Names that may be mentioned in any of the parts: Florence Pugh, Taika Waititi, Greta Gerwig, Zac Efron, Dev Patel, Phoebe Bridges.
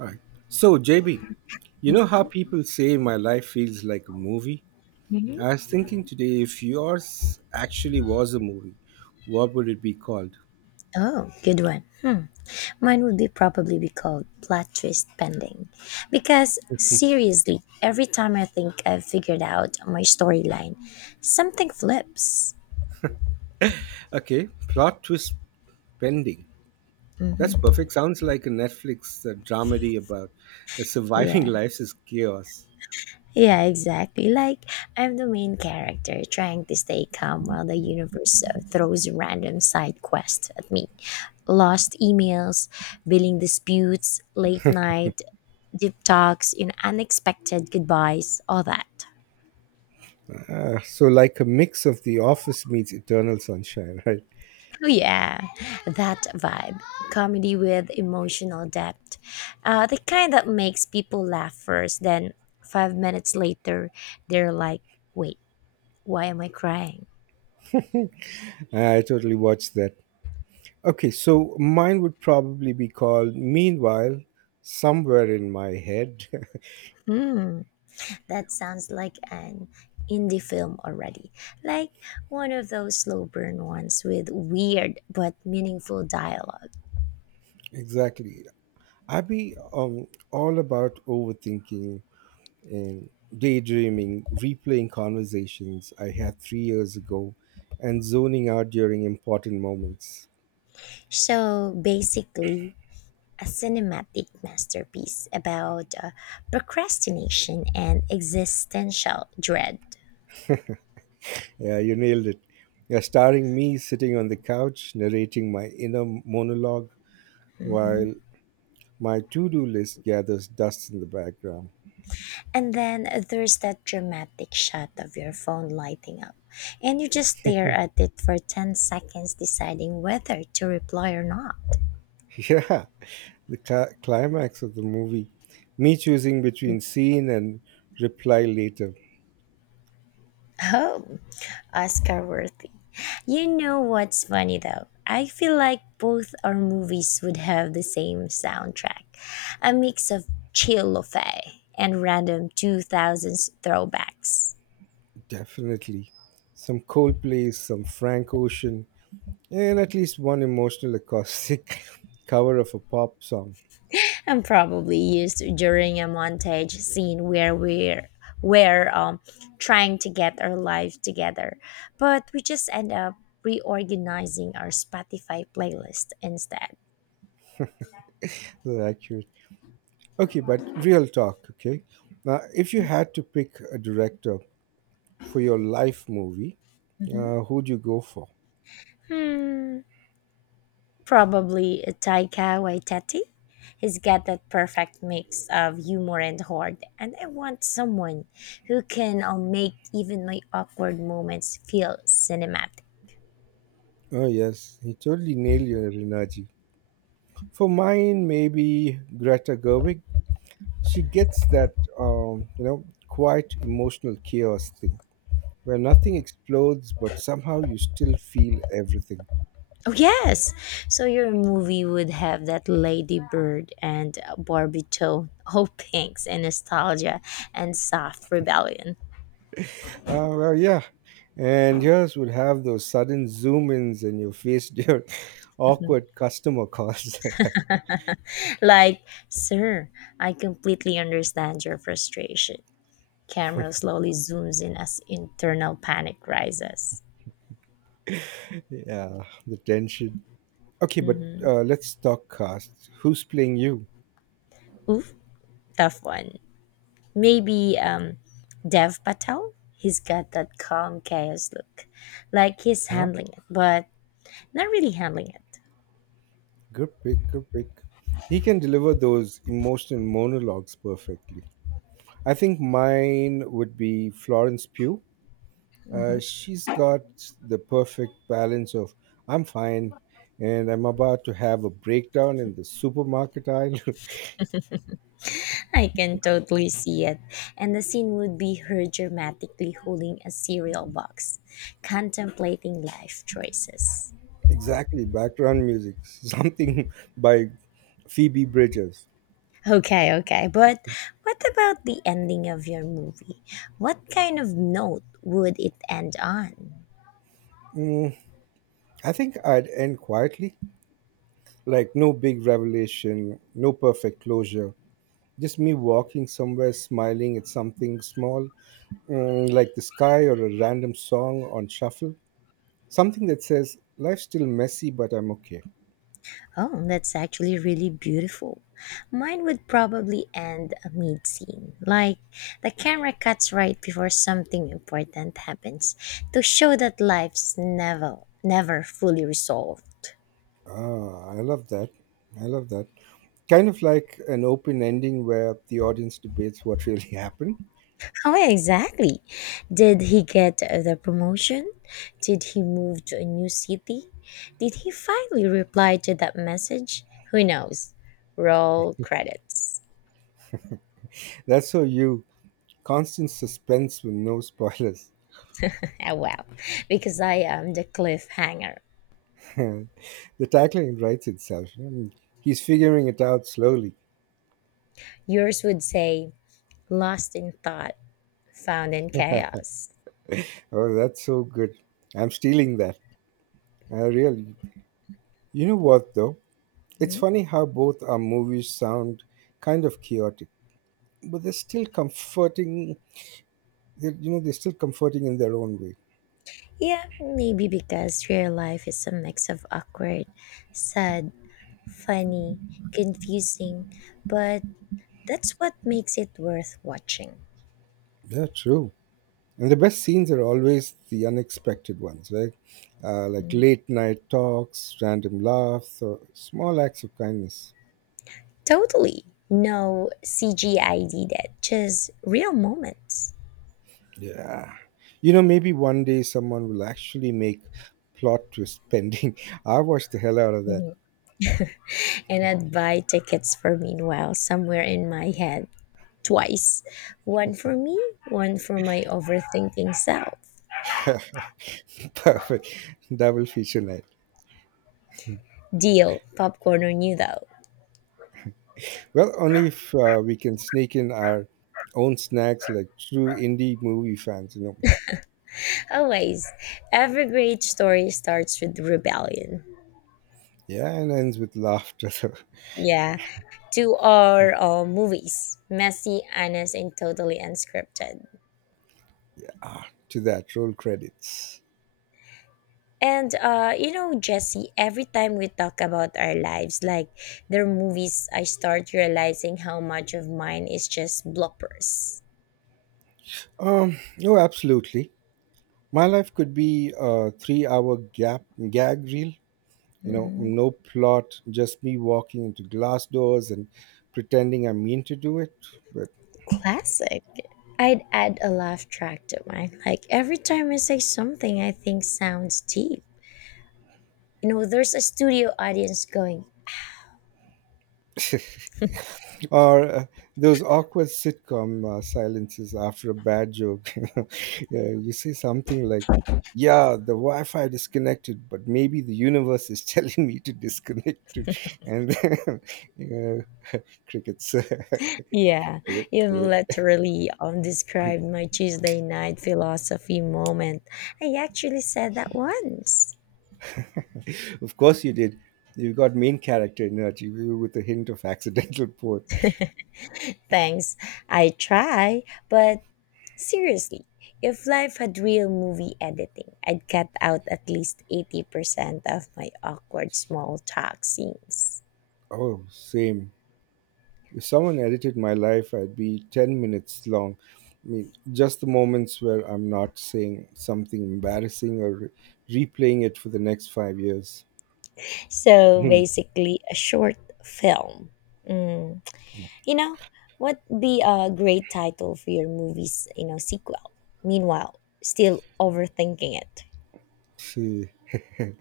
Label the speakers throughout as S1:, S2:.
S1: All right. So, JB, you know how people say my life feels like a movie? I was thinking today if yours actually was a movie, what would it be called?
S2: Oh, good one. Hmm. Mine would be probably be called plot twist pending. Because seriously, every time I think I've figured out my storyline, something flips.
S1: Okay, plot twist pending. That's perfect. Sounds like a Netflix dramedy about surviving
S2: Yeah.
S1: life is chaos.
S2: Yeah, exactly. Like I'm the main character trying to stay calm while the universe throws random side quests at me. Lost emails, billing disputes, late night, deep talks, unexpected goodbyes, all that.
S1: Like a mix of The Office meets Eternal Sunshine, right?
S2: Oh yeah, that vibe. Comedy with emotional depth. The kind that makes people laugh first, then 5 minutes later, they're like, wait, why am I crying?
S1: I totally watched that. Okay, so mine would probably be called Meanwhile, Somewhere in My Head.
S2: Hmm, that sounds like an indie film already. Like one of those slow burn ones with weird but meaningful dialogue.
S1: Exactly. I be all about overthinking and daydreaming, replaying conversations I had three years ago, and zoning out during important moments.
S2: So basically, a cinematic masterpiece about procrastination and existential dread.
S1: Yeah, you nailed it. Yeah, starring me sitting on the couch narrating my inner monologue while my to-do list gathers dust in the background.
S2: And then there's that dramatic shot of your phone lighting up, and you just stare at it for 10 seconds, deciding whether to reply or not.
S1: Yeah, the climax of the movie, me choosing between scene and reply later.
S2: Oh, Oscar worthy. You know what's funny though? I feel like both our movies would have the same soundtrack, a mix of chill fay and random 2000s throwbacks.
S1: Definitely. Some Coldplay, some Frank Ocean, and at least one emotional acoustic cover of a pop song.
S2: And probably used during a montage scene where we're trying to get our life together, but we just end up reorganizing our Spotify playlist instead.
S1: That's accurate. Okay, but real talk, okay? Now, if you had to pick a director for your life movie,
S2: Mhm.
S1: who'd you go for?
S2: Hmm. Probably Taika Waititi. He's got that perfect mix of humor and heart, and I want someone who can make even my awkward moments feel cinematic.
S1: Oh, yes, he totally nailed your energy. For mine, maybe Greta Gerwig. She gets that, quite emotional chaos thing, where nothing explodes, but somehow you still feel everything.
S2: Oh yes, so your movie would have that ladybird and Barbie tone, oh pinks and nostalgia and soft rebellion.
S1: Ah, well, yeah. And yours would have those sudden zoom ins and you face during awkward customer calls.
S2: Like, sir, I completely understand your frustration. Camera slowly zooms in as internal panic rises.
S1: Yeah, the tension. Okay, but let's talk cast. Who's playing you?
S2: Oof, tough one. Maybe Dev Patel. He's got that calm chaos look, like he's
S1: Huh?
S2: handling it, but not really handling it.
S1: Good pick, good pick. He can deliver those emotional monologues perfectly. I think mine would be Florence Pugh. She's got the perfect balance of I'm fine and I'm about to have a breakdown in the supermarket aisle.
S2: I can totally see it, and the scene would be her dramatically holding a cereal box, contemplating life choices.
S1: Exactly, background music, something by Phoebe Bridges.
S2: Okay, okay, but what about the ending of your movie? What kind of note would it end on?
S1: Mm, I think I'd end quietly, like no big revelation, no perfect closure. Just me walking somewhere smiling at something small, mm, like the sky or a random song on shuffle. Something that says, life's still messy, but I'm okay.
S2: Oh, that's actually really beautiful. Mine would probably end a mid scene. Like the camera cuts right before something important happens to show that life's never, never fully resolved.
S1: Ah, I love that. I love that. Kind of like an open ending where the audience debates what really happened.
S2: How exactly? Did he get the promotion? Did he move to a new city? Did he finally reply to that message? Who knows? Roll credits.
S1: That's so you. Constant suspense with no spoilers.
S2: oh well, because I am the cliffhanger.
S1: The tagline writes itself. Hmm, he's figuring it out slowly.
S2: Yours would say lost in thought, found in chaos.
S1: Oh, that's so good. I'm stealing that. I really. You know what, though? It's funny
S2: Mhm.
S1: how both our movies sound kind of chaotic, but they're still comforting. They're still comforting in their own way.
S2: Yeah, maybe because real life is a mix of awkward, sad, funny, confusing, but that's what makes it worth watching.
S1: Yeah, true. And the best scenes are always the unexpected ones, right? Like late night talks, random laughs, or small acts of kindness.
S2: Totally. No CGI did that, just real moments.
S1: Yeah. You know, maybe one day someone will actually make plot twist pending. I watched the hell out of that.
S2: Mhm. And I'd buy tickets for meanwhile somewhere in my head twice, one for me, one for my overthinking self.
S1: Perfect. Double feature night.
S2: Deal, Popcorn knew though.
S1: Well, only if we can sneak in our own snacks like true indie movie fans, you know.
S2: Always, every great story starts with rebellion.
S1: Yeah, and ends with laughter.
S2: Yeah, to our movies, messy, honest, and totally unscripted.
S1: Ah, to that, roll credits.
S2: And Jesse, every time we talk about our lives, like their movies, I start realizing how much of mine is just bloopers.
S1: No, absolutely. My life could be a 3 hour gap gag reel, you know, no plot, just me walking into glass doors and pretending I mean to do it. But
S2: Classic. I'd add a laugh track to mine. Like every time I say something I think sounds deep, you know, there's a studio audience going.
S1: or those awkward sitcom silences after a bad joke. You know, yeah, you say something like, "Yeah, the Wi-Fi disconnected, but maybe the universe is telling me to disconnect too." And you know, crickets.
S2: Yeah,
S1: Cricket,
S2: you've
S1: cricket.
S2: literally um described my Tuesday night philosophy moment. I actually said that once.
S1: Of course you did. You got main character energy with a hint of accidental port.
S2: Thanks, I try. But seriously, if life had real movie editing, I'd cut out at least 80% of my awkward small talk scenes.
S1: Oh, same. If someone edited my life, I'd be 10 minutes long. I mean, just the moments where I'm not saying something embarrassing or replaying it for the next 5 years.
S2: So
S1: Hmm.
S2: basically a short film. Mm. You know, what be a great title for your movie's, you know, sequel? Meanwhile, still overthinking it.
S1: See,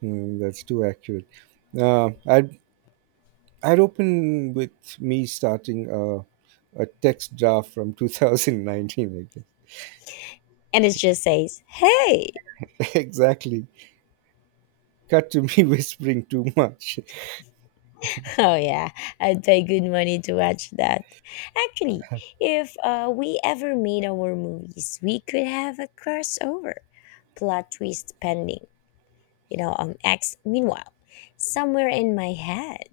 S1: hmm, that's too accurate. Uh, I'd, I'd open with me starting a text draft from 2019, I
S2: And it just says, hey.
S1: guess. Exactly. Cut to me whispering too much
S2: oh yeah, I'd pay good money to watch that. Actually, if we ever made our movies, we could have a crossover. Plot twist pending. X, meanwhile, somewhere in my head.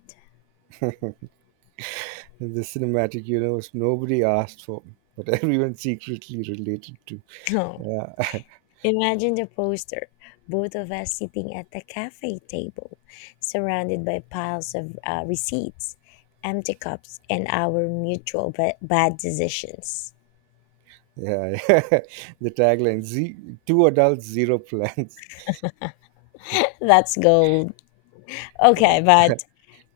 S1: in the cinematic universe nobody asked for, but everyone secretly related to. Yeah,
S2: Imagine the poster, both of us sitting at the cafe table, surrounded by piles of receipts, empty cups, and our mutual bad decisions.
S1: yeah, yeah. The tagline: two adults, zero plans.
S2: That's gold. Okay, but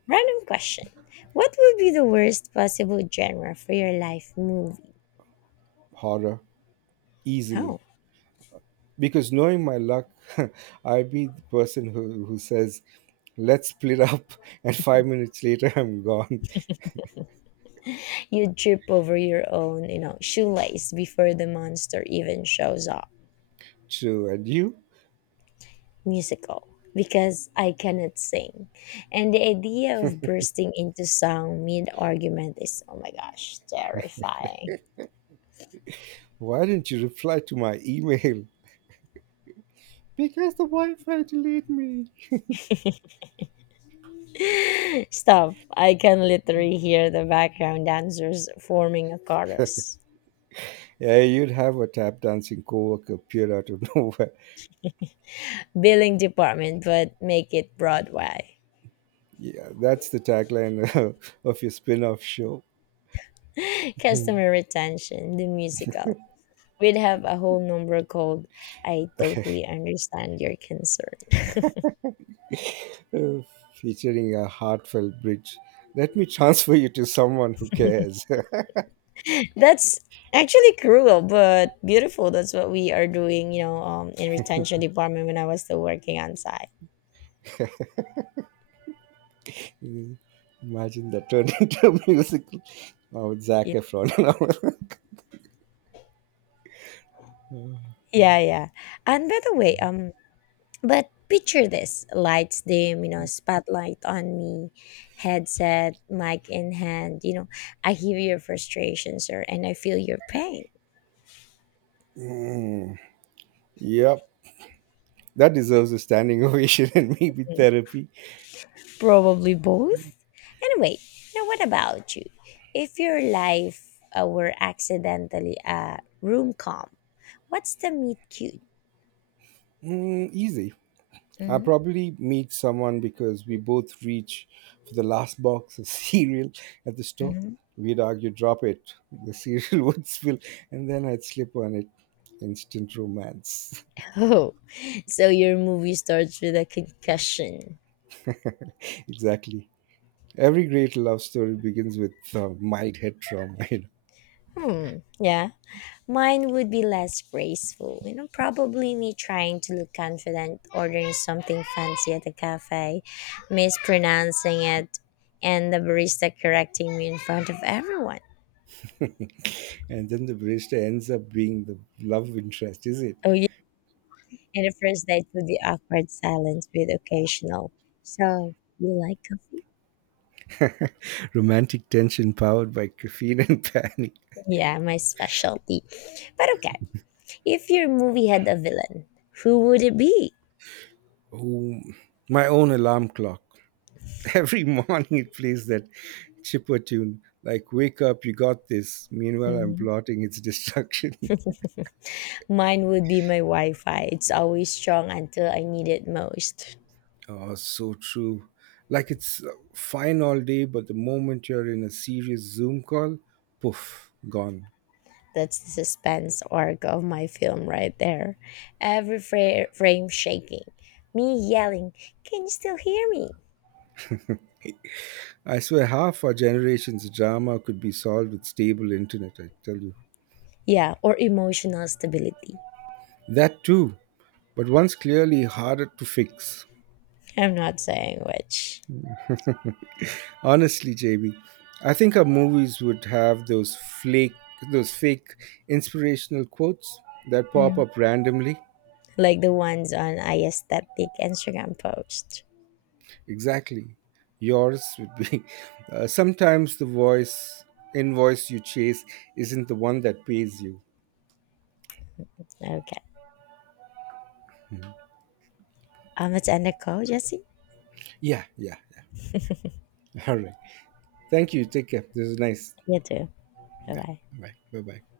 S2: random question. What would be the worst possible genre for your life movie?
S1: Horror, easily,
S2: Oh,
S1: because knowing my luck, I'd be the person who says, "Let's split up," and 5 minutes later I'm gone.
S2: you trip over your own, you know, shoelace before the monster even shows up.
S1: True, and you?
S2: Musical, because I cannot sing. And the idea of bursting into song mid argument is oh my gosh, terrifying.
S1: Why didn't you reply to my email? Because the Wi-Fi deleted me.
S2: Stop. I can literally hear the background dancers forming a chorus.
S1: Yeah, you'd have a tap dancing co-worker appear out of nowhere.
S2: Billing department, but make it Broadway.
S1: Yeah, that's the tagline of your spin-off show, uh,
S2: Customer retention, the musical. We'd have a whole number called I Totally Understand Your Concern.
S1: featuring a heartfelt bridge. Let me transfer you to someone who cares.
S2: That's actually cruel, but beautiful. That's what we are doing, in retention department when I was still working on site.
S1: Imagine that turned into a musical. Oh, with Zac
S2: Yeah,
S1: Efron.
S2: yeah, yeah. And by the way, but picture this: lights dim, you know, spotlight on me, headset, mic in hand. You know, I hear your frustration, sir, and I feel your pain.
S1: Mm, yep, that deserves a standing ovation and maybe
S2: Mm,
S1: therapy.
S2: probably both. Anyway, now what about you? If your life were accidentally a room com, what's the meet cute?
S1: Mm, easy. I
S2: Hmm.
S1: probably meet someone because we both reach for the last box of cereal at the store.
S2: Hmm.
S1: We'd argue, drop it. The cereal would spill, and then I'd slip on it. Instant romance.
S2: Oh, so your movie starts with a concussion.
S1: Exactly. Every great love story begins with mild head trauma, you know,
S2: Hmm, yeah. Mine would be less graceful. You know, probably me trying to look confident, ordering something fancy at a cafe, mispronouncing it, and the barista correcting me in front of everyone.
S1: and then the barista ends up being the love interest, is it?
S2: Oh, yeah. And the first date would be awkward silence with occasional. So, you like coffee?
S1: Romantic tension powered by caffeine and panic.
S2: Yeah, my specialty. But okay, if your movie had a villain, who would it be?
S1: Oh, my own alarm clock. Every morning it plays that chipper tune like wake up you got this, meanwhile I'm
S2: Mhm.
S1: plotting its destruction.
S2: Mine would be my Wi Fi. It's always strong until I need it most.
S1: Oh, so true. Like it's fine all day but the moment you're in a serious Zoom call, poof, gone.
S2: That's the suspense arc of my film right there. Every frame shaking, me yelling, can you still hear me?
S1: I swear half our generation's drama could be solved with stable internet, I tell you.
S2: Yeah, or emotional stability.
S1: That too, but one's clearly harder to fix.
S2: I'm not saying which.
S1: Honestly, JB, I think our movies would have those fake inspirational quotes that pop
S2: Mm.
S1: up randomly.
S2: Like the ones on aesthetic Instagram post.
S1: Exactly. Yours would be sometimes the voice invoice you chase isn't the one that pays you.
S2: Okay. Let's end the call, Jesse.
S1: Yeah, yeah, yeah. All right. Thank you. Take care. This is nice.
S2: You too. Bye
S1: Yeah.
S2: bye.
S1: Bye. Bye. Bye.